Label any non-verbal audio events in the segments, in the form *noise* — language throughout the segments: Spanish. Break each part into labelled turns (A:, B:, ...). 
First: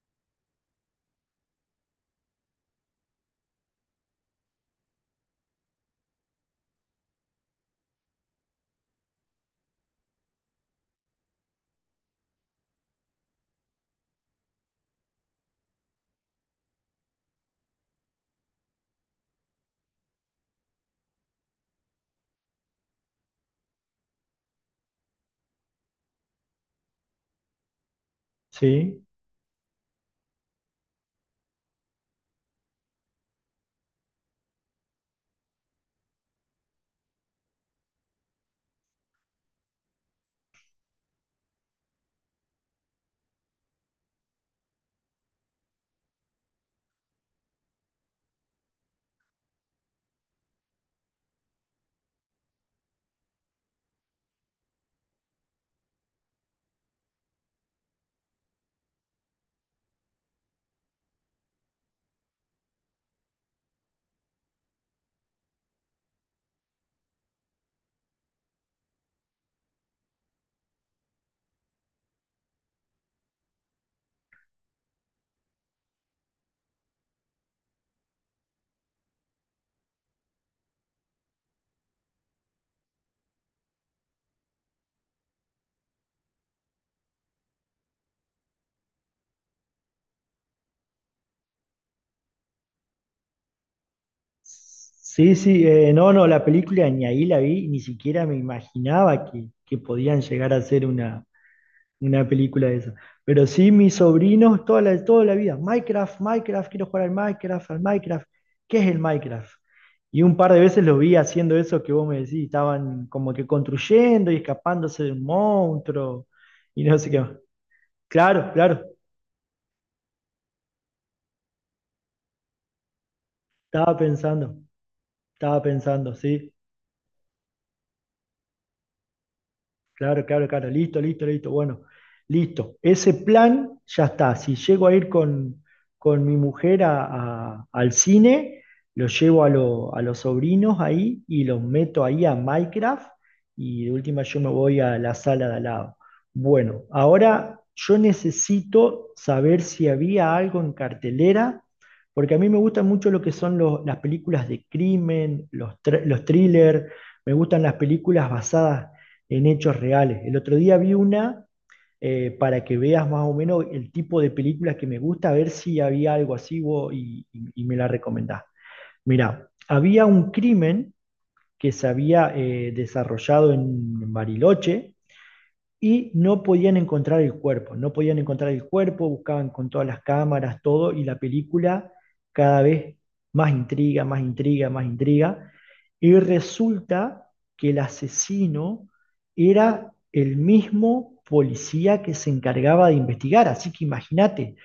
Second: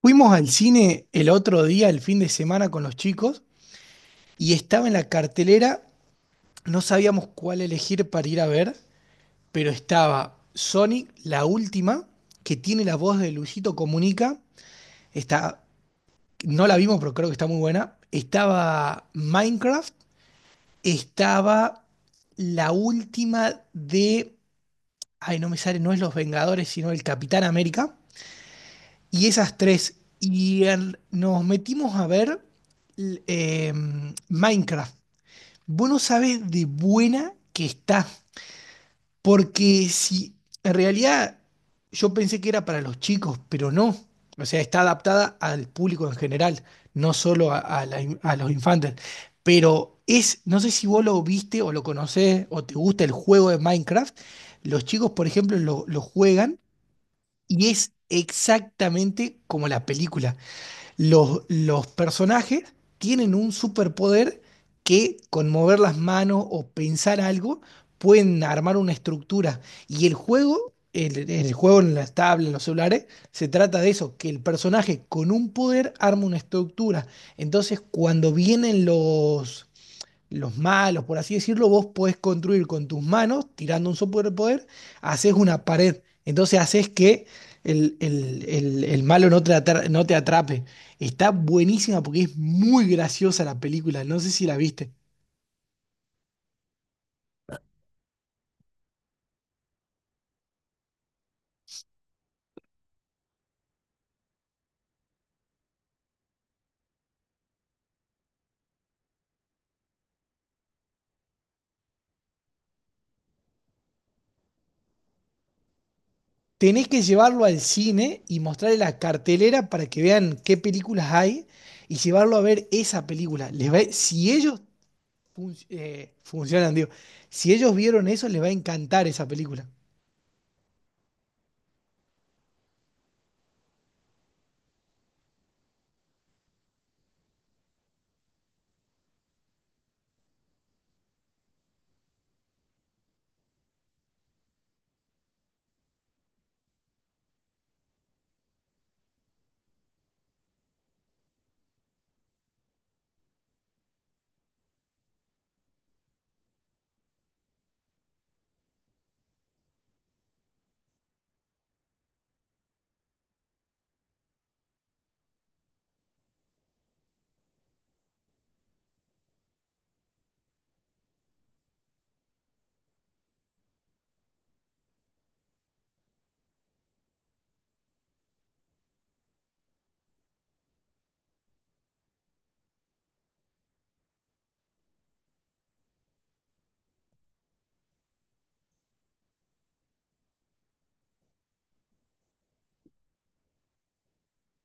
A: Fuimos al cine el otro día, el fin de semana, con los chicos y estaba en la cartelera, no sabíamos cuál elegir para ir a ver, pero estaba Sonic, la última, que tiene la voz de Luisito Comunica. Está, no la vimos, pero creo que está muy buena. Estaba Minecraft, estaba la última de, ay, no me sale, no es Los Vengadores, sino el Capitán América.
B: Sí,
A: Y esas tres. Nos metimos a ver l- eh, Minecraft. Vos no sabés de buena que está. Porque si en realidad yo pensé que era para los chicos, pero no. O sea, está adaptada al público en general, no solo a los infantes. Pero es, no sé si vos lo viste o lo conocés o te gusta el juego de Minecraft. Los chicos, por ejemplo, lo juegan y es exactamente como la película. Los personajes tienen un superpoder que con mover las manos o pensar algo pueden armar una estructura. Y el juego, el juego en las tablas, en los celulares, se trata de eso, que el personaje con un poder arma una estructura. Entonces, cuando vienen los malos, por así decirlo, vos podés construir con tus manos, tirando un superpoder, haces una pared. Entonces haces que el malo no te atrape. Está buenísima porque es muy graciosa la película, no sé si la viste.
B: sí, sí, la película ni ahí la vi, ni siquiera me imaginaba que podían llegar a ser una película de esa. Pero sí, mis sobrinos toda la vida, Minecraft, Minecraft, quiero jugar al Minecraft, ¿qué es el Minecraft? Y un par de veces los vi haciendo eso que vos me decís, estaban como que construyendo y escapándose de un monstruo y
A: Tenés
B: no
A: que
B: sé qué más.
A: llevarlo al cine y
B: Claro,
A: mostrarle
B: claro,
A: la cartelera para que vean qué películas hay y llevarlo a ver esa película.
B: estaba
A: Si
B: pensando,
A: ellos
B: estaba pensando, sí.
A: funcionan, digo, si ellos vieron eso, les va a encantar esa película.
B: Claro, claro, claro. Listo, listo, listo. Bueno, listo. Ese plan ya está. Si llego a ir con mi mujer al cine, lo llevo a, lo- a los sobrinos ahí y los meto ahí a Minecraft y de última yo me voy a la sala de al lado. Bueno, ahora yo necesito saber si había algo en cartelera, porque a mí me gustan mucho lo que son las películas de crimen, los thrillers, me gustan las películas basadas en hechos reales. El otro día vi una para que veas más o menos el tipo de películas que me gusta, a ver si había algo así vos, y me la recomendás. Mirá, había un crimen que se había desarrollado en Bariloche y no podían encontrar el cuerpo, no podían encontrar el cuerpo, buscaban con todas las cámaras, todo, y la película cada vez más intriga, más intriga, más intriga, y resulta que el asesino era el mismo policía que se encargaba de investigar, así que imagínate,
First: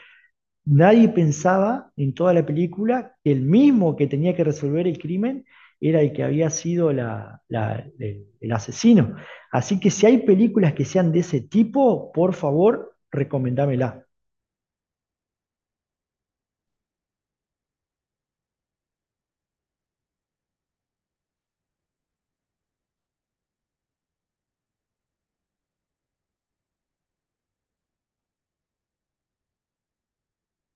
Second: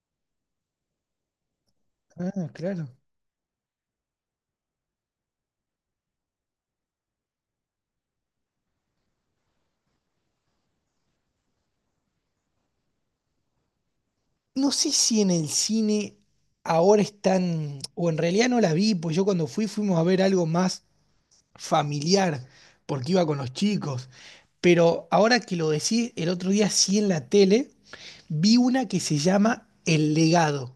B: nadie pensaba en toda la
A: Ah, claro.
B: película que el mismo que tenía que resolver el crimen era el que había sido el asesino. Así que si hay películas que sean de ese tipo, por favor, recomendámela.
A: No sé si en el cine ahora están, o en realidad no la vi, pues yo cuando fui fuimos a ver algo más familiar, porque iba con los chicos. Pero ahora que lo decís, el otro día sí en la tele vi una que se llama El Legado.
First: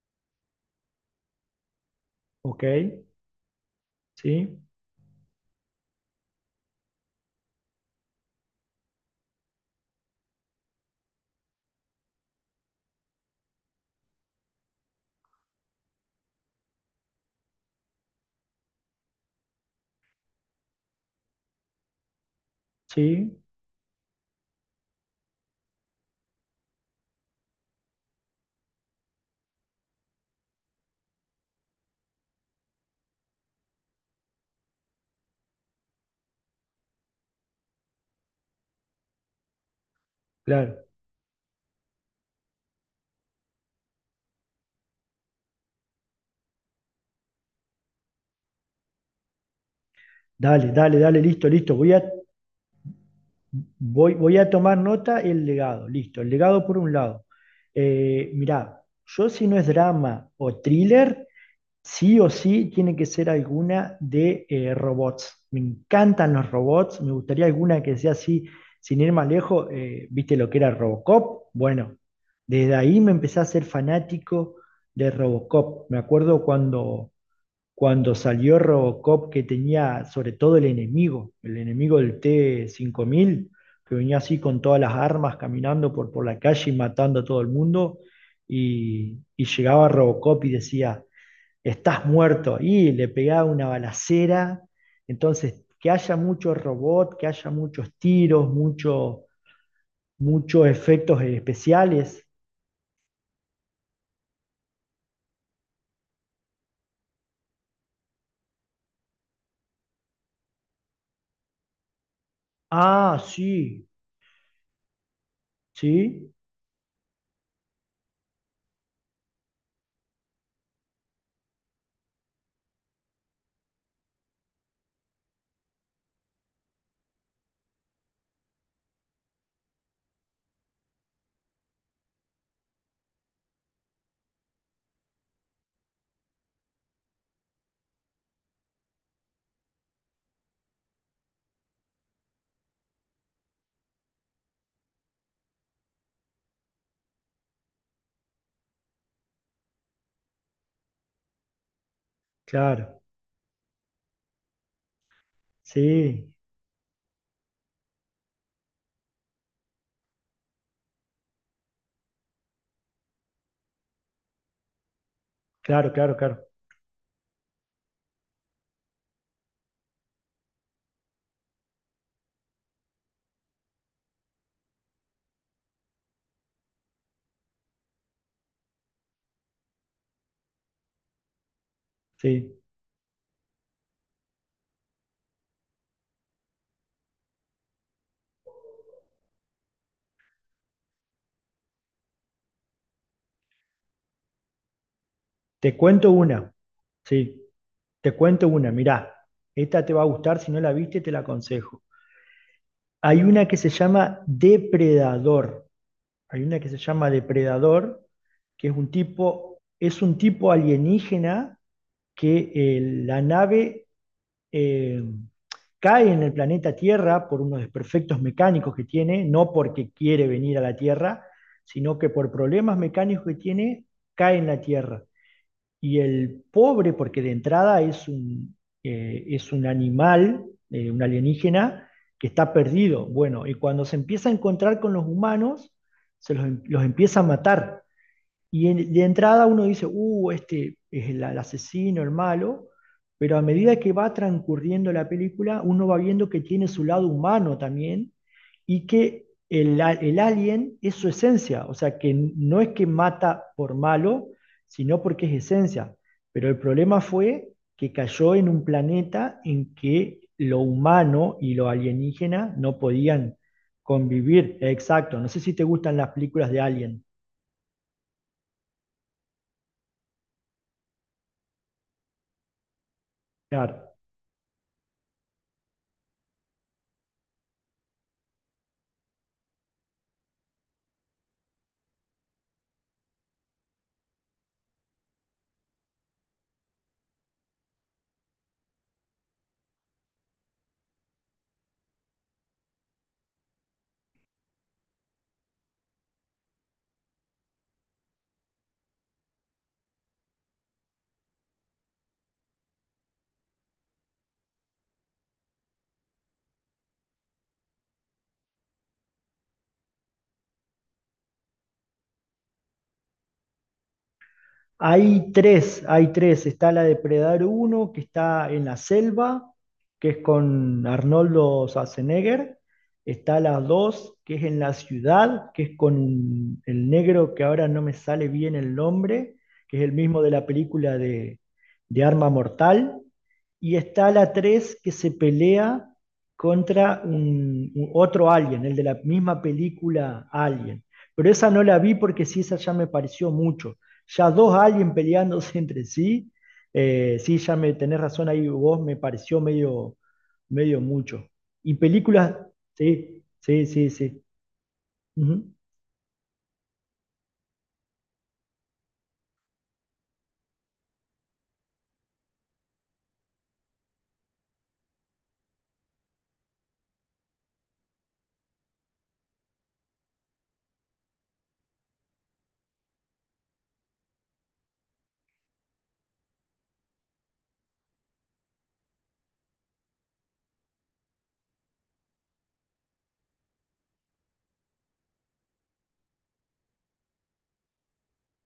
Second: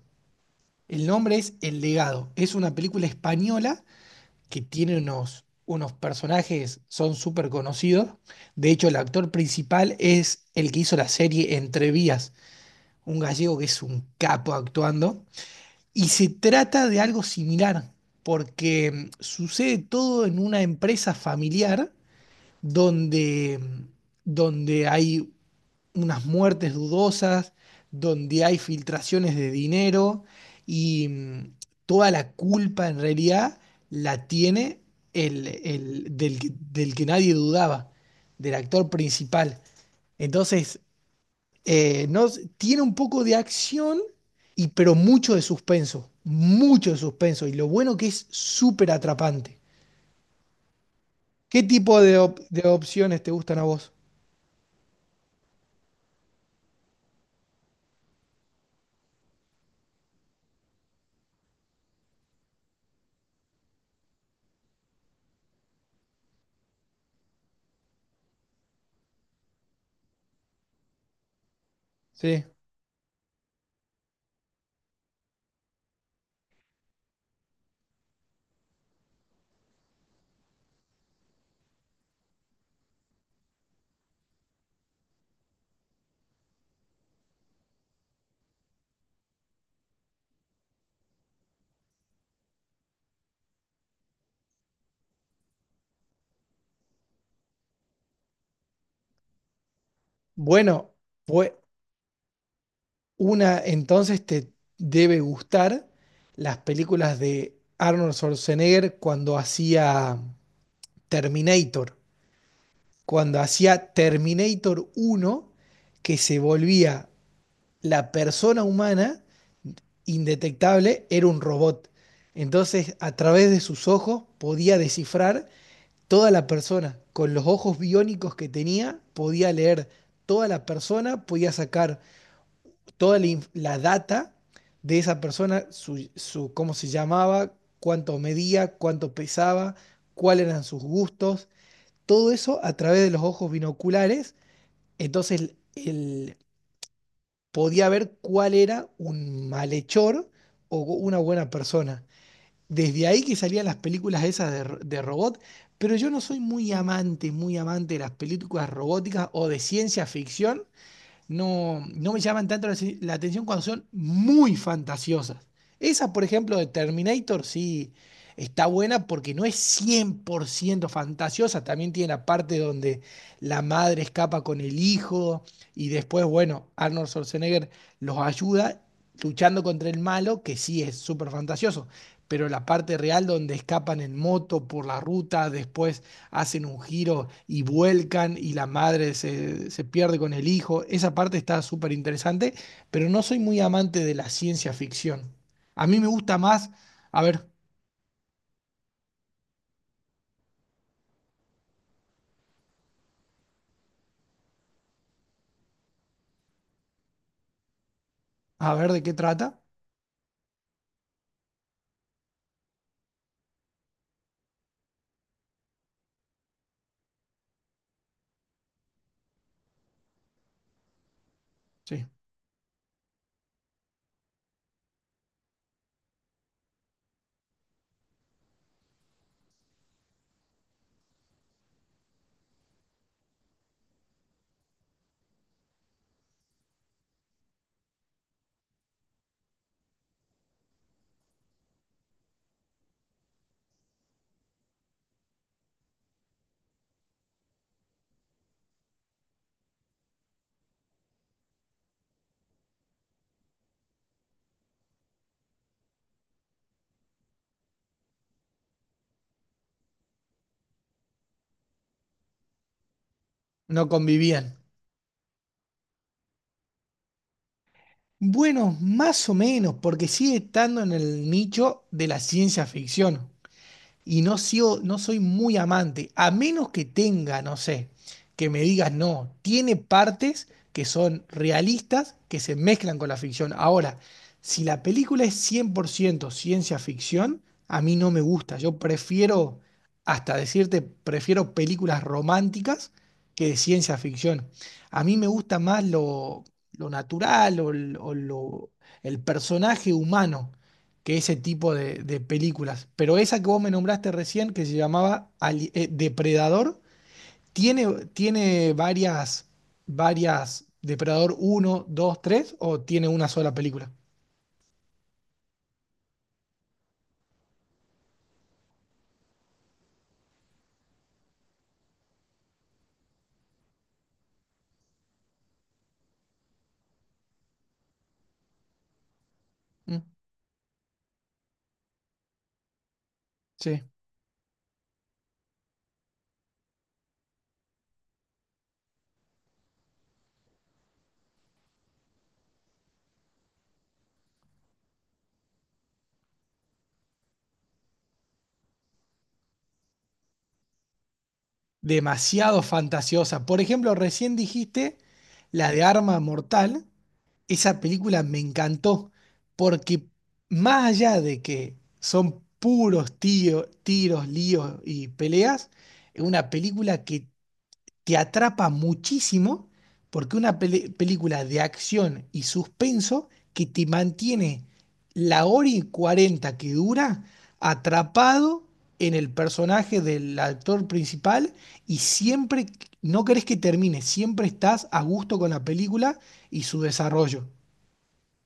A: El nombre es El Legado. Es
B: ¿Ok?
A: una película española
B: ¿Sí?
A: que tiene unos, unos personajes, son súper conocidos. De hecho, el actor principal es el que hizo la serie Entre Vías, un gallego que es un capo actuando. Y se trata de algo similar, porque sucede todo en una empresa familiar
B: ¿Sí?
A: donde, mm, donde hay unas muertes dudosas, donde hay filtraciones de dinero y toda la culpa en realidad la tiene del que nadie dudaba, del actor principal. Entonces,
B: Claro.
A: no, tiene un poco de acción, y, pero mucho de suspenso, mucho de suspenso. Y lo bueno que es súper atrapante.
B: Dale, dale, dale, listo,
A: ¿Qué
B: listo.
A: tipo de opciones te gustan a vos?
B: Voy, voy a tomar nota el legado. Listo, el legado por un lado. Mirá, yo si no es drama o thriller, sí o sí tiene que ser alguna de robots. Me encantan los robots, me gustaría alguna que sea así, sin ir más lejos, ¿viste lo que era Robocop? Bueno,
A: Sí.
B: desde ahí me empecé a ser fanático de Robocop. Me acuerdo cuando salió Robocop que tenía sobre todo el enemigo del T-5000 que venía así con todas las armas caminando por la calle y matando a todo el mundo, y llegaba Robocop y decía estás muerto. Y le pegaba una balacera. Entonces, que haya mucho robot, que haya muchos tiros, mucho, muchos
A: Bueno,
B: efectos
A: pues
B: especiales.
A: una entonces te debe gustar las películas de Arnold Schwarzenegger cuando hacía Terminator.
B: Ah,
A: Cuando
B: sí,
A: hacía Terminator uno que
B: sí,
A: se volvía la persona humana indetectable, era un robot. Entonces, a través de sus ojos podía descifrar toda la persona. Con los ojos biónicos que tenía, podía leer toda la persona, podía sacar toda la data de esa persona, cómo se llamaba, cuánto medía, cuánto pesaba, cuáles eran sus gustos, todo eso a través de los ojos binoculares. Entonces, él podía ver cuál era un malhechor o una buena persona.
B: claro,
A: Desde ahí que salían las películas esas de robot, pero yo no
B: sí,
A: soy muy amante de las películas robóticas o de ciencia ficción, no, no me llaman tanto la, si, la atención cuando son muy fantasiosas.
B: claro,
A: Esa,
B: claro,
A: por
B: claro.
A: ejemplo, de Terminator, sí, está buena porque no es 100% fantasiosa. También tiene la parte donde la madre escapa con el hijo y después, bueno, Arnold Schwarzenegger los ayuda luchando contra el malo, que sí es súper fantasioso. Pero
B: Sí.
A: la parte real donde escapan en moto por la ruta, después hacen un giro y vuelcan y la madre se pierde con el hijo. Esa parte está súper interesante, pero no soy muy amante de la ciencia ficción.
B: Te
A: A mí me
B: cuento
A: gusta
B: una,
A: más, a
B: sí,
A: ver,
B: te cuento una, mirá, esta te va a gustar, si no la viste, te la aconsejo. Hay una que se llama Depredador. Hay una que se llama Depredador, que
A: a ver de qué trata.
B: es un tipo alienígena que la nave eh, cae en el planeta Tierra por unos desperfectos mecánicos que tiene, no porque quiere venir a la Tierra, sino
A: Sí,
B: que por problemas mecánicos que tiene, cae en la Tierra. Y el pobre, porque de entrada es es un animal, un alienígena, que está perdido. Bueno, y cuando se empieza a encontrar con los humanos, los empieza a matar. Y de entrada uno dice, este es el asesino, el malo, pero a medida que va transcurriendo la película, uno va viendo que tiene su lado humano también y que el alien es su esencia, o sea, que no es que mata por malo, sino porque es esencia. Pero el problema fue que cayó en un planeta en que lo humano y lo alienígena no podían
A: no
B: convivir.
A: convivían.
B: Exacto, no sé si te gustan las películas de Alien.
A: Bueno, más o menos, porque sigue estando en el nicho de la ciencia ficción.
B: Claro.
A: Y no, no soy muy amante, a menos que tenga, no sé, que me digas no, tiene partes que son realistas, que se mezclan con la ficción. Ahora, si la película es 100% ciencia ficción, a mí no me gusta. Yo prefiero, hasta decirte, prefiero películas románticas que de ciencia ficción. A mí me gusta más lo natural o, el personaje humano que ese tipo de películas. Pero esa que vos me nombraste recién, que se llamaba Depredador, tiene, tiene varias, varias, Depredador uno, 2, 3 o tiene una sola película.
B: Hay tres, hay tres. Está la de Predar uno que está en la selva, que es con Arnoldo Schwarzenegger. Está la 2 que es en la ciudad, que es con el negro que ahora no me sale bien el nombre, que es el
A: Mm,
B: mismo de la película de Arma Mortal. Y
A: sí.
B: está la 3 que se pelea contra otro alien, el de la misma película Alien. Pero esa no la vi porque sí, esa ya me pareció mucho ya dos aliens peleándose *laughs* entre sí. Sí, ya me tenés razón ahí vos, me pareció medio, medio mucho. Y películas,
A: Demasiado
B: sí,
A: fantasiosa. Por
B: sí, sí,
A: ejemplo,
B: sí.
A: recién dijiste
B: Ujú.
A: la de Arma Mortal. Esa película me encantó porque más allá de que son puros tiros, líos y peleas, es una película que te atrapa muchísimo porque una película de acción y suspenso que te mantiene la hora y cuarenta que dura atrapado en el personaje del actor principal y siempre no querés que termine, siempre estás a gusto con la película y su desarrollo.